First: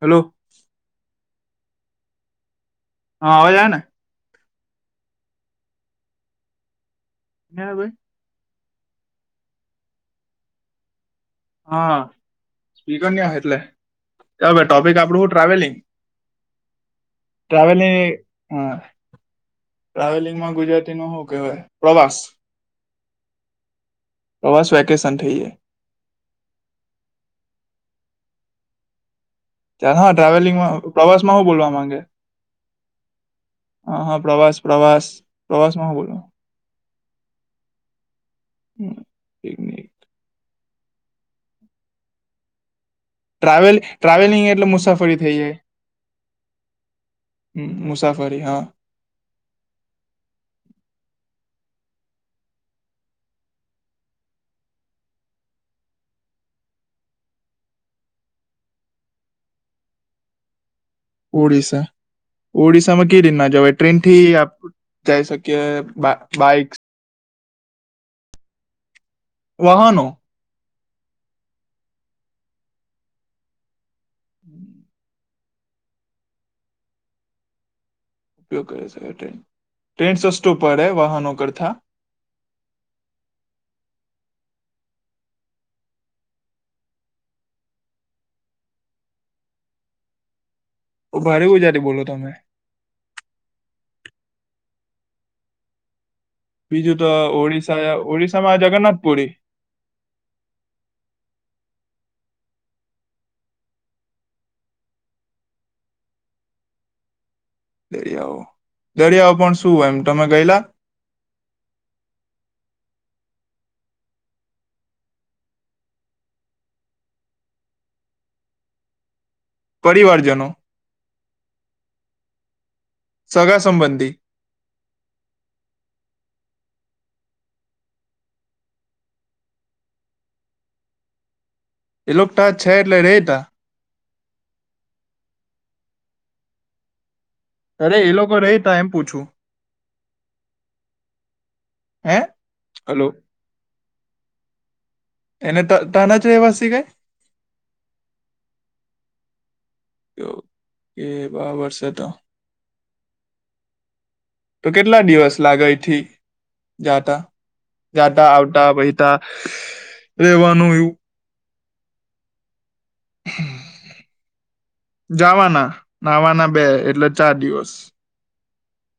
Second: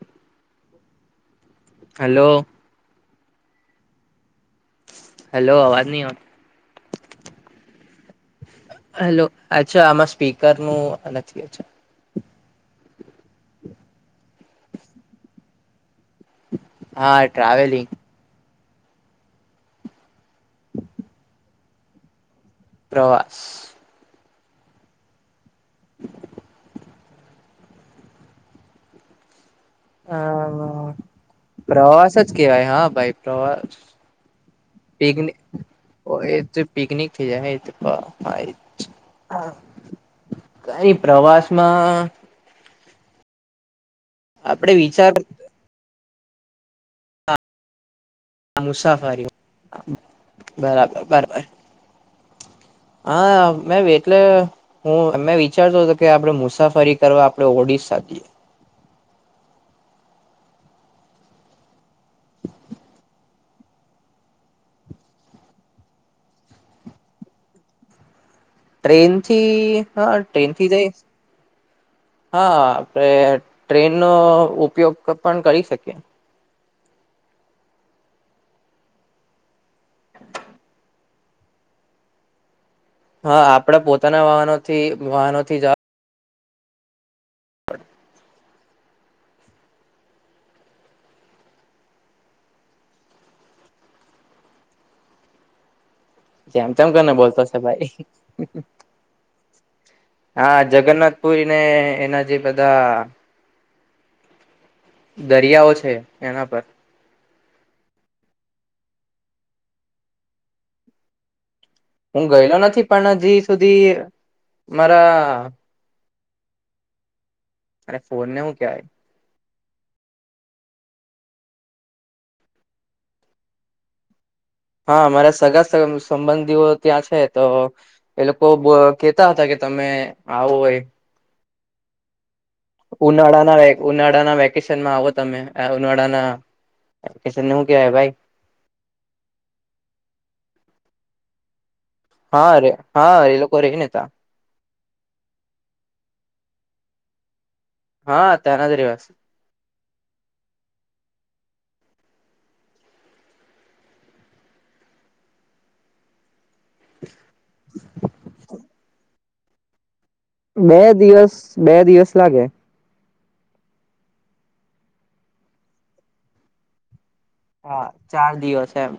Hello. Hello. હા આવાજ આય ને. હલો અવાજ નહી આવતો ના ભાઈ. હેલો અચ્છા આમાં સ્પીકર નું નથી. હા સ્પીકર નહી એટલે વે ટોપિક આપડું હું ટ્રાવેલિંગ. હા ટ્રાવેલિંગ હા ટ્રાવેલિંગમાં ગુજરાતી નો શું કહેવાય? પ્રવાસ. પ્રવાસ. પ્રવાસ વેકેશન થઈ જાય. ચાલ હ હા ટ્રાવેલિંગમાં પ્રવાસમાં શું બોલવા માંગે પ્રવાસ જ કેવાય હા ભાઈ પ્રવાસ. હા હા પ્રવાસ પ્રવાસ પિકનીક પ્રવાસમાં શું બોલવા એ તો. પિકનિક થઈ જાય હાય. હમ, પિકનિક. કાઈ પ્રવાસ માં. ટ્રાવેલ ટ્રાવેલિંગ એટલે આપડે વિચાર મુસાફરી થઈ જાય. હમ મુસાફ મુસાફરી બરાબર બરાબર. હા મેં વેટલે. હું અમે વિચારતો હતો કે આપડે મુસાફરી કરવા આપડે ઓડિસ્સા જઈએ. ઓડિસ્સા. ઓડિશામાં કે રીત ના જવાય? ટ્રેન થી આપ જઈ શકીએ બાઈક ટ્રેનથી વાહનો હા ટ્રેનથી જઈશ હા આપડે ટ્રેનનો ઉપયોગ તો પણ કરી શકીએ. ઉપયોગ કરી શ ટ્રે ટ્રેન સસ્તુ પડે વાહનો કરતા. હા આપડે પોતાના વાહનોથી વાહનોથી જ ભારે ઉજાથી બોલો તમે. જેમ તેમ બીજું તો કરીને બોલતો છે ભાઈ. ઓડિશા ઓડિશામાં જગન્નાથપુરી હા જગન્નાથ પુરીને એના જે બધા દરિયાઓ છે એના પર દરિયાઓ દરિયાઓ પણ શુંય એમ તમે ગયેલા? હું ગયેલો નથી પણ હજી સુધી મારા અરે ફોન ને હું કેવાય? પરિવારજનો સગાસંબંધી. હા મારા સગા સંબંધીઓ ત્યાં છે તો. એ લોકો કેતા હતા કે તમે આવો હોય. એઇલોક્ટા છે. એટલે રેતા ઉનાળાના ઉનાળાના વેકેશનમાં આવો તમે ઉનાળાના. વેકેશન ને હું કેવાય અરે ભાઈ એ લોકો રે તા એમ પૂછું. હે હા રે હલો હા એ લોકો રે ને તા એને ત તાના જ રહેવાસી કે? હા ત્યાંના જ રેવાસી. કે કે બરાબર સે તો. તો કેટલા દિવસ લાગે એયથી જાતા જાતા આવતા વહીતા. [unintelligible] બે એવું દિવસ બે દિવસ લાગે. જવાના આવના બે એટલે ચાર દિવસ હા ચાર દિવસ એમ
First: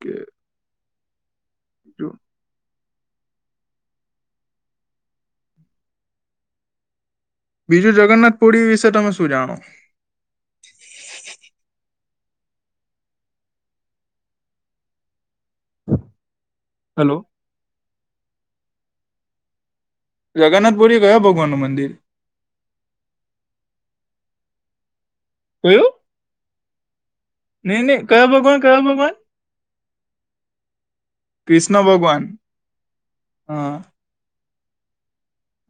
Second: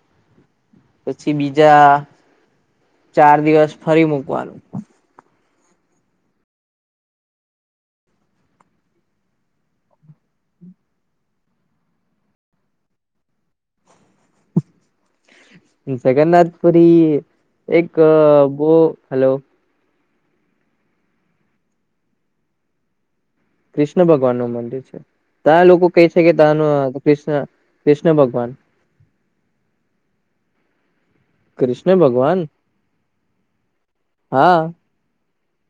કે પછી બીજા જો ચાર દિવસ ફરી મૂકવાનું. બીજું જગન્નાથપુરી વિશે તમે શું જાણો? જગન્નાથપુરી હલો એક બો હેલો જગન્નાથપુરી કયા ભગવાનનું મંદિર? કૃષ્ણ ભગવાન નું મંદિર છે ત્યાં લોકો કહે છે કે ત્યાંનું કૃષ્ણ નહી ની કયા ભગવાન કયા ભગવાન? કૃષ્ણ ભગવાન હા હા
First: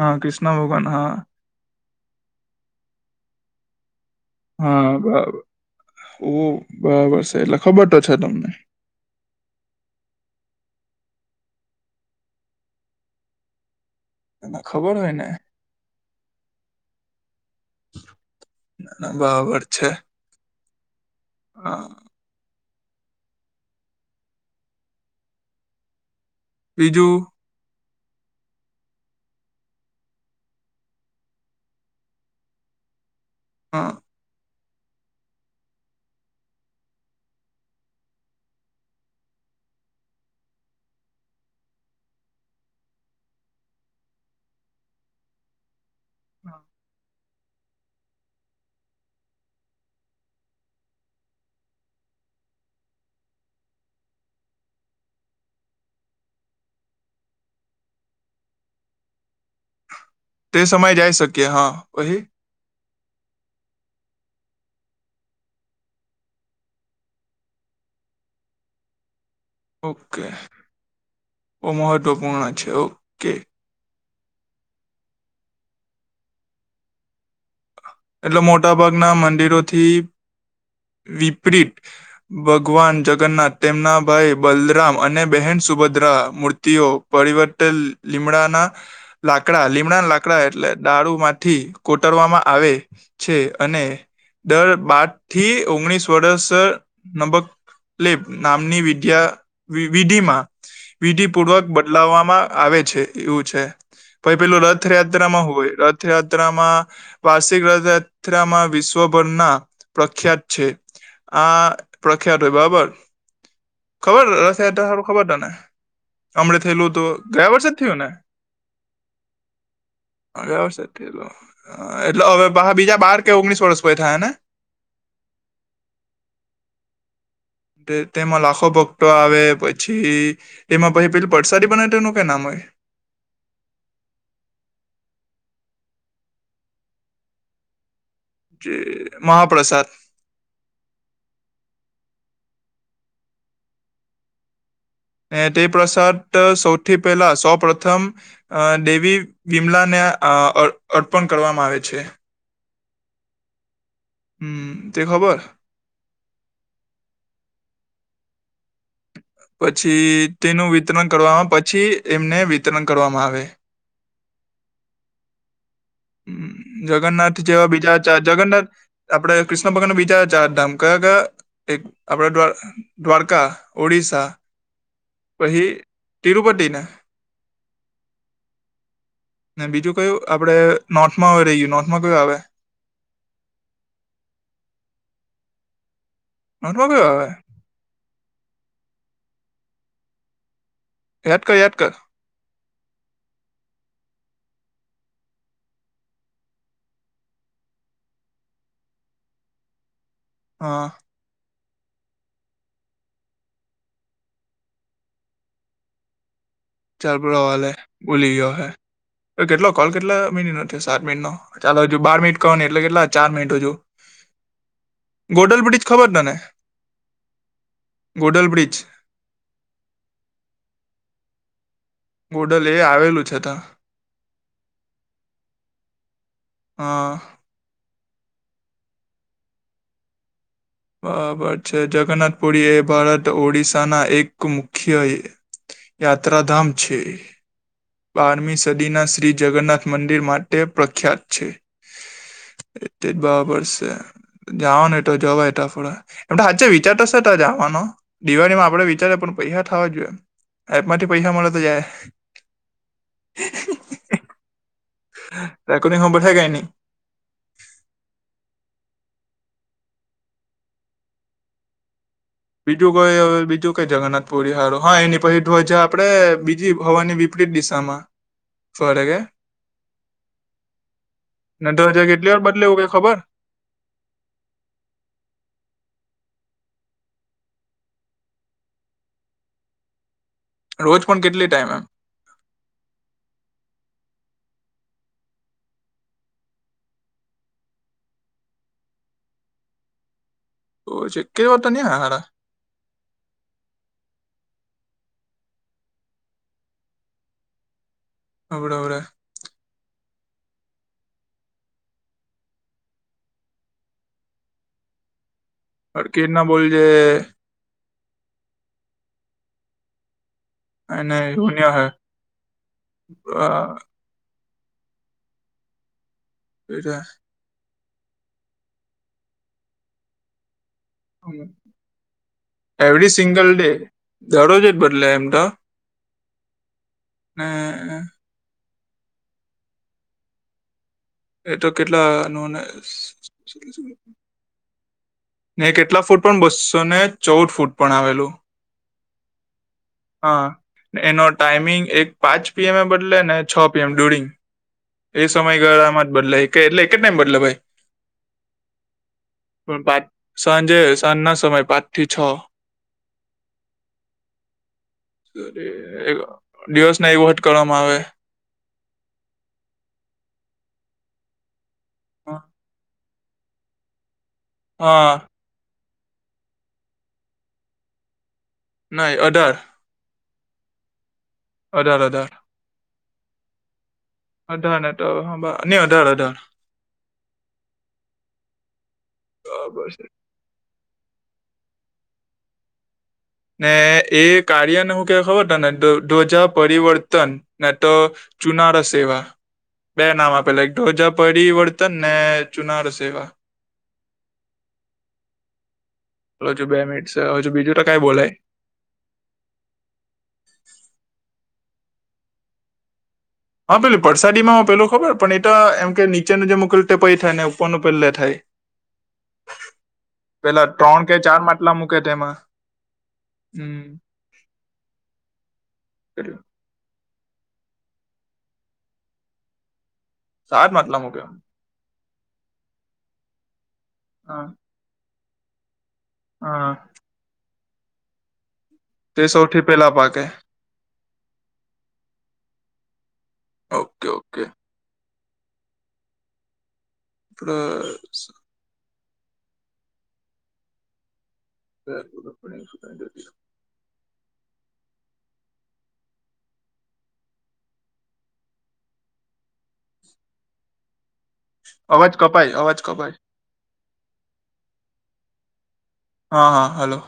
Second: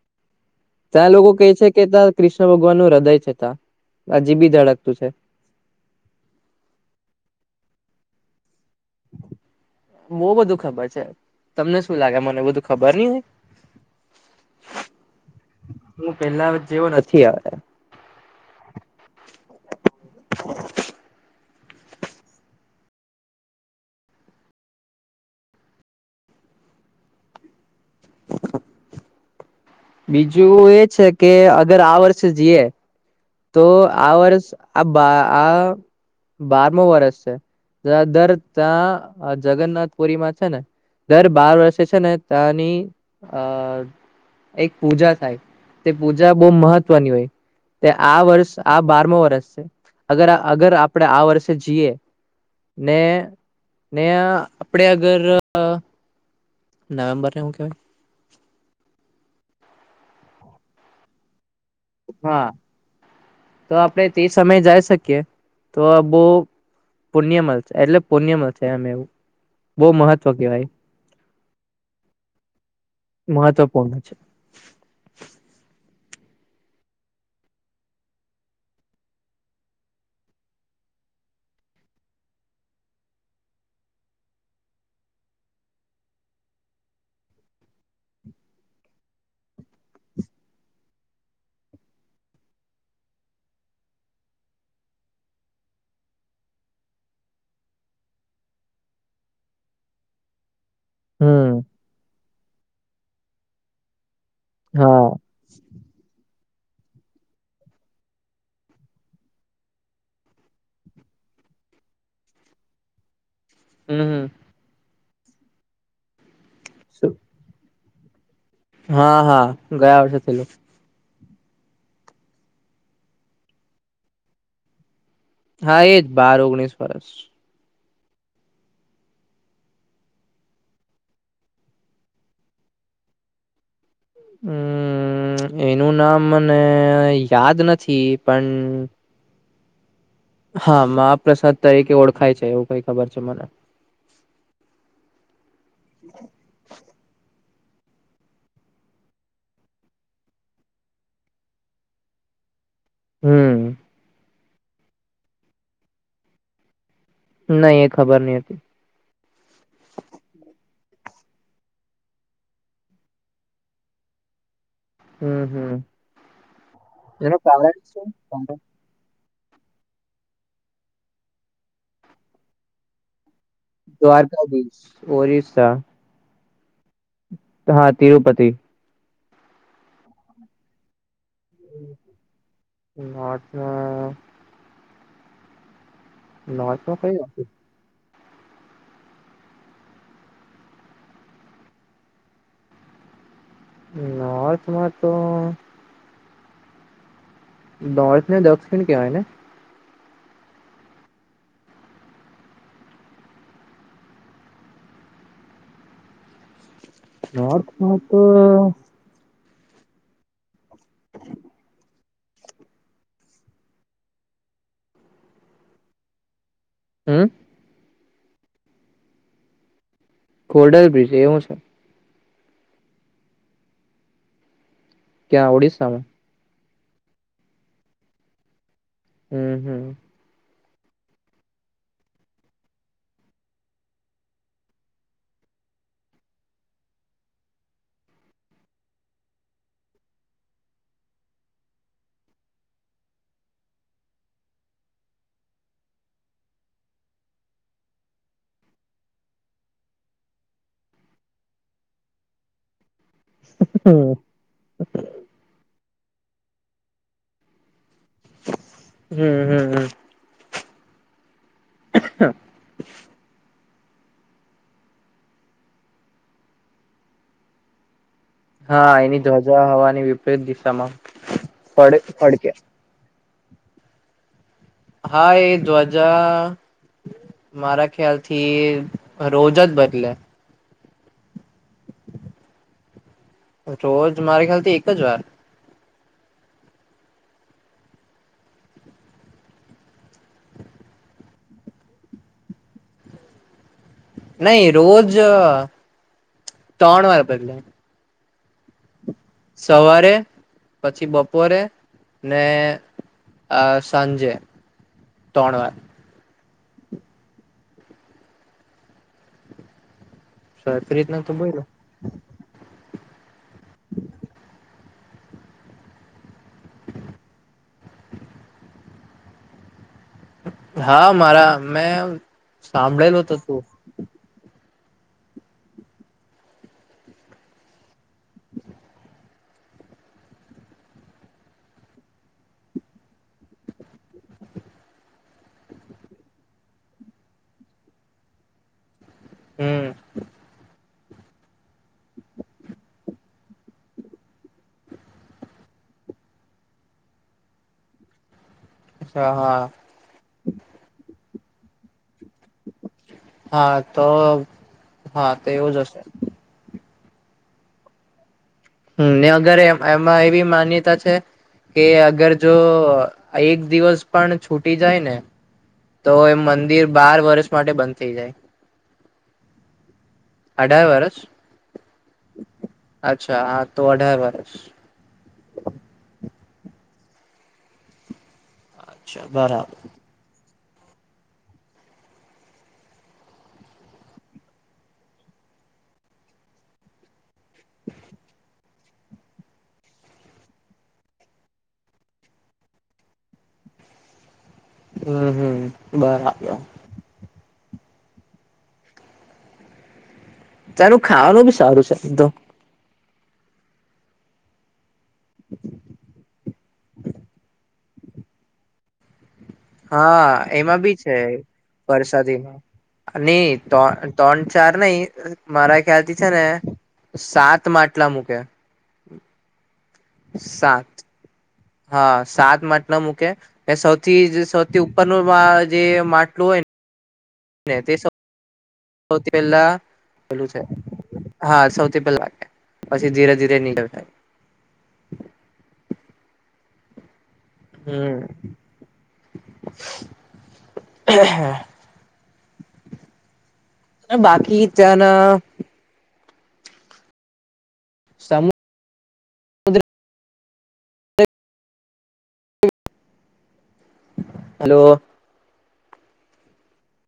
હા કૃષ્ણ ભગવાન. ત્યાં હા લોકો કેહે છે કે ત્યા કૃષ્ણ ભગવાન નું હૃદય છે ત્યાં હજી બી હા ધડકતું છે. બરાબર ઓ બરાબર છે એટલે ખબર તો છે તમને બો બધું ખબર છે તમને શું લાગે મને બધું ખબર નહી હોય એને ખબર હોય ને હું પેલા જેવો નથી અવે. બરાબર છે હા. બીજું બીજું એ છે કે અગર આ વર્ષે જઈએ તો હા આ વર્ષ આ બા આ બારમો વર્ષ છે દર દર ત્યાં જગન્નાથ પુરીમાં છે ને દર બાર વર્ષે છે ને ત્યાની આ એક પૂજા થાય. તે પૂજા બહુ મહત્વની હોય. તે આ વર્ષ આ બારમો વર્ષ છે અગર અગર આપણે આ વર્ષે જઈએ. ને ને આપણે અગર નવમ્બરને હું કે વાય તે સમય જઈ શકીએ હા પહી હા તો આપડે તે સમય જઈ શકીએ તો બો પુણ્યમલ છે એટલે પુણ્ય મલસે એમ એવું બહુ ઓકે મહત્વ કેવાય બહુ મહત્વપૂર્ણ છે ઓકે મહત્વપૂર્ણ છે. એટલે મોટા ભાગના મંદિરોથી વિપરીત ભગવાન જગન્નાથ તેમના ભાઈ બલરામ અને બહેન સુભદ્રા મૂર્તિઓ પરિવર્તન લીમડાના લાકડા લીમડા લાકડા એટલે દારૂ માંથી કોટરવામાં આવે. છે અને દર બાર થી ઓગણીસ વર્ષ નબક લેપ નામની વિદ્યા વિધિમાં વિધિ હમ પૂર્વક બદલાવામાં આવે છે એવું છે. પહી પેલું હા રથયાત્રામાં હોય રથયાત્રામાં વાર્ષિક રથ રયાત્રામાં વિશ્વભરમાં પ્રખ્યાત છે. આ પ્રખ્યાત હોય બરાબર ખબર હમ રથયાત્રા હારું ખબર તને? હમણે થયેલું તો ગયા વર્ષે જ થય ને. હા હા ગયા વર્ષે થયેલું. ગયા વર્ષે જ એટલે હવે બીજા બાર કે ઓગણીસ વર્ષ થાય ને. હા એજ બાર ઓગણીસ વર્ષ. તેમાં લાખો ભક્તો આવે પછી તેમાં પછ પેલું પર્સાદી બનાવે તેનું કઈ નામ હોય. હમ્મ એનું નામ મને યાદ નથી. પણ જ મહાપ્રસાદ. હા મહપ્રસાદ તરીકે ઓળખાય છે એવું કઈ ખબર છે મને. તે પ્રસાદ સૌથી પહેલા સૌ પ્રથમ. અ દેવી બીમલા ને અ અર્પણ કરવામાં આવે છે. હમ્મ. હમ્મ તે ખબર. નહી એ ખબર ની હતી. પછી તેનું વિતરણ કરવામાં પછી એમને વિતરણ કરવામાં આવે. હમ્મ હમ્મ. હ જગન્નાથ જેવા બીજા જ કારણ જગન્નાથ. આપડે ક્રિશ્ન ભગાન બીજા ચારધામ કયા કયા એક આપડે દ્વા દ્વારકા. ઓડિશા દ્વારકાધીશ, ઓરિસા. તિરરૂપતિ ને. હા તિરુપતિ. ને બીજું કયું આપડે નોર્થમાં હવે રહી ગયું નોર્થમાં કયું આવે? નોર્થ માં. નોર્થમાં કયું નથી. યાદ કર યાદ કર. નોર્થમાં તો. નોર્થ ને દક્ષિણ કેવાય ને? હા. ચાલ તુ રેવા લે નોર્થમાં તો ભુલી ગયો હોય ઓય કેટલો કોલ કેટલા મિનિનો થિયો સાત મિનિનો. ચાલો હજુ બાર મિટ કરવાની ને એટલે કેટલા ચાર મિનટ હજુ. ગોડલ બ્રિજ ખબર તને? હમ્મ. ગોડલ બ્રિજ. ખોડલ બ્રિજ એ હું છે. ગોડલ એ આવેલું છે તા. ક્યાં ઓડિશામા. હા. હમ્મ હમ્મ. બરાબર છે જગન્નાથપુરી એ ભારત ઓડિસાના એક મુખ્ય યાત્રાધામ છે. બારમી સદીના શ્રી જગન્નાથ મંદિર માટે પ્રખ્યાત છે. તેજ બરાબર છે જવાના હોય તો જવાય. તખુદે એમ હાચે વિચાર તો છે તાં જવાનો દિવાળીમાં આપડે વિચારિયે પણ પૈસા થવા જોઈએ. એપમાંથી પૈહા મળે તો જાય. હા. ત કોની ખ બેઠા કે ની. હમ્મ હમ્મ હમ્મ. ઠીક [unintelligible] છે. [unintelligible] બીજું કોઈ હવે બીજું કઈ જગનાથ. પુરી હારુ હા એની પછી ધ્વજા આપડે બીજી હવાની વિપરીત દિશામાં. હા ફરે કે એની ધ્વજા હવાની વિપરીત દિશામાં. ને ધ્વજા ફડ કેટલી વાર ફડકે બદલે એવું કઇ ખબર. હા એ ધ્વજા મારા ખ્યાલ થી રોજ જ બદલે. રોજ પણ કેટલી ટાઈમ એમ? રોજ મારી ખ્યાલથી એક જ વાર. ઓ છે કે વારતા ન હ હારા. નહી રોજ ત્રણ વાર બદલે. અડાડા. [unintelligible] સવારે પછી બપોરે અને આ સાંજે ત્રણવાર. અટકી ના બોલજે. સરખી અને રીતના તો બોયલો નિયા હ. એટા. હા મારા મેં હ એવરી સાંભળેલું તો સિંગલ તું ડે. દરરોજ જ બદલે એમ તો ને. એ તો કેટલાનુંને ને કેટલા ફૂટ પણ બસો ને ચૌદ ફૂટ પણ આવેલું. હમ હા. એનો ટાાઈમિંગ એક પાંચ પીએમ એ બદલે ને છ પીએમ ડ્યુરિંગ એ સમયગાળામાં જ બદલાય કે એટલે કેટ ટાઇમ બદલે ભાઈ. અચ્છા હા. પણ પાંચ સાંજે સાંજ ના સમય પાંચ થી છ. હા તો હા તો એવું જ હશે. દિવસ ના એવો હટ કરવામાં આવે. હ ને અગર એમાં એવી માન્યતા છે કે અગર જો એક દિવસ પણ છૂટી જાય ને હા તો એ મંદિર બાર વર્ષ માટે બંધ થઇ જાય. નહી અઢાર. અઢાર વર્ષ! અઢાર અઢાર. અચ્છા હા તો અઢાર વર્ષ. અઢાર ને તો નહી અઢાર અઢાર. અચ્છા બરાબર. ને એ કાર્યને હું ક ખબર ત ને ધ્વજા પરિવર્તન ને તો ચુનાાર સેવા. બે નામ આપેલા એક ધ્વજા પરિવર્તન ને ચુનાર સેવા. હમ્મ હમ્મ. હ હજુ બે મિટ હજુ બીજું તો કઈ બોલાય. તારું ખાવાનું બી સારું છે બધું. હા પેલું પરસાદી માં હ પેલું ખબર પણ એ તો એમ કે નીચેનું જે મ મુકેલું પય થાય ને ઉપરનું પહેલા થાય. હા પેલા એમાં બી ત્રણ છે કે ચાર માટલા મૂકે તેમાં પ્રસાદી. નહી હમ ત્રણ ચાર નહી મારા ખ્યાલ થી છે કેટલું? ને સાત માટલા મૂક્યા સાત માટલા મૂકે હા સાત માટેટ ન મૂકે એ સૌથી હા સૌ તે ઉપરનું જે મા હા તે [inaudible] તે સૌથી પહેલા પેલા પાકે પલું છે હા સૌથી પેલા પછી ધીરે ધીરે નીકળ ઓકે થાય. ઓકે હમ્મ હ. [inaudible] બાકી જના સમ અવાજ કપાઈ અવાજ કપાઈ. હલો. હા હા હલો.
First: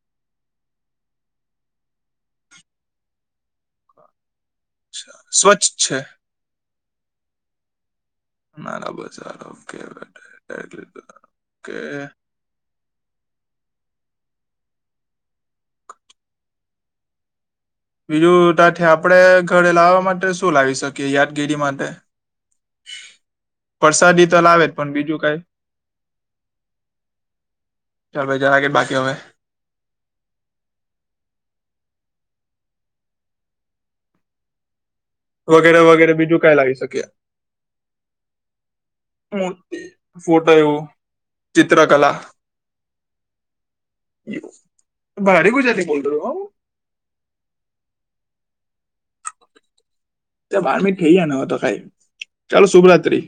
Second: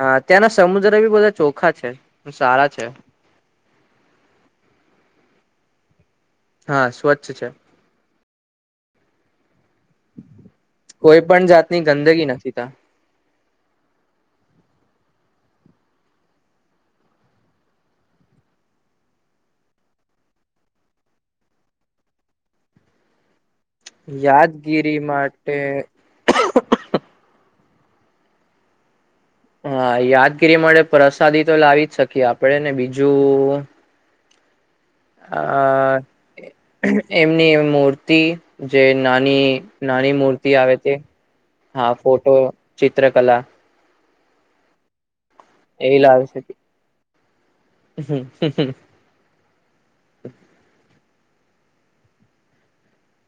હા ત્યાંના સમુદ્ર બી બધા ચોખા છે સારા છે ા સ્વચ્છ છે હા સ્વચ્છ છે નારાબર સારબ [inaudible] કોઈ પણ જાતની ગંદગી નથી બીજું ત્યાથી આપડે ઘરે લાવવા માટે શું લાવી શકીએ યાદગીરી માટે [inaudible] ત્યાં વરસાદી તો લાવે જ પણ યાદગીરી બીજું કઈ માટે ચાલ ભાઈ જરા કે બાકીઓં હા યાદગીરી મળે પ્રસાદી તો લાવી જ શકીએ આપડે ને બીજું અ વગેરે વગેરે બીજું કઈ લાવી શકીએ એમની મૂર્તિ જે નાની મૂર્તિ નાની ફોટો મૂર્તિ આવે એવું છે હા ચિત્રકલા ફોટો ચિત્રકલા [inaudible] બડી કો એ લ શકે હ હમ હ ત્યા બાર મી થઈયા ન તો ખાઈ ચાલ શુભરાત્રી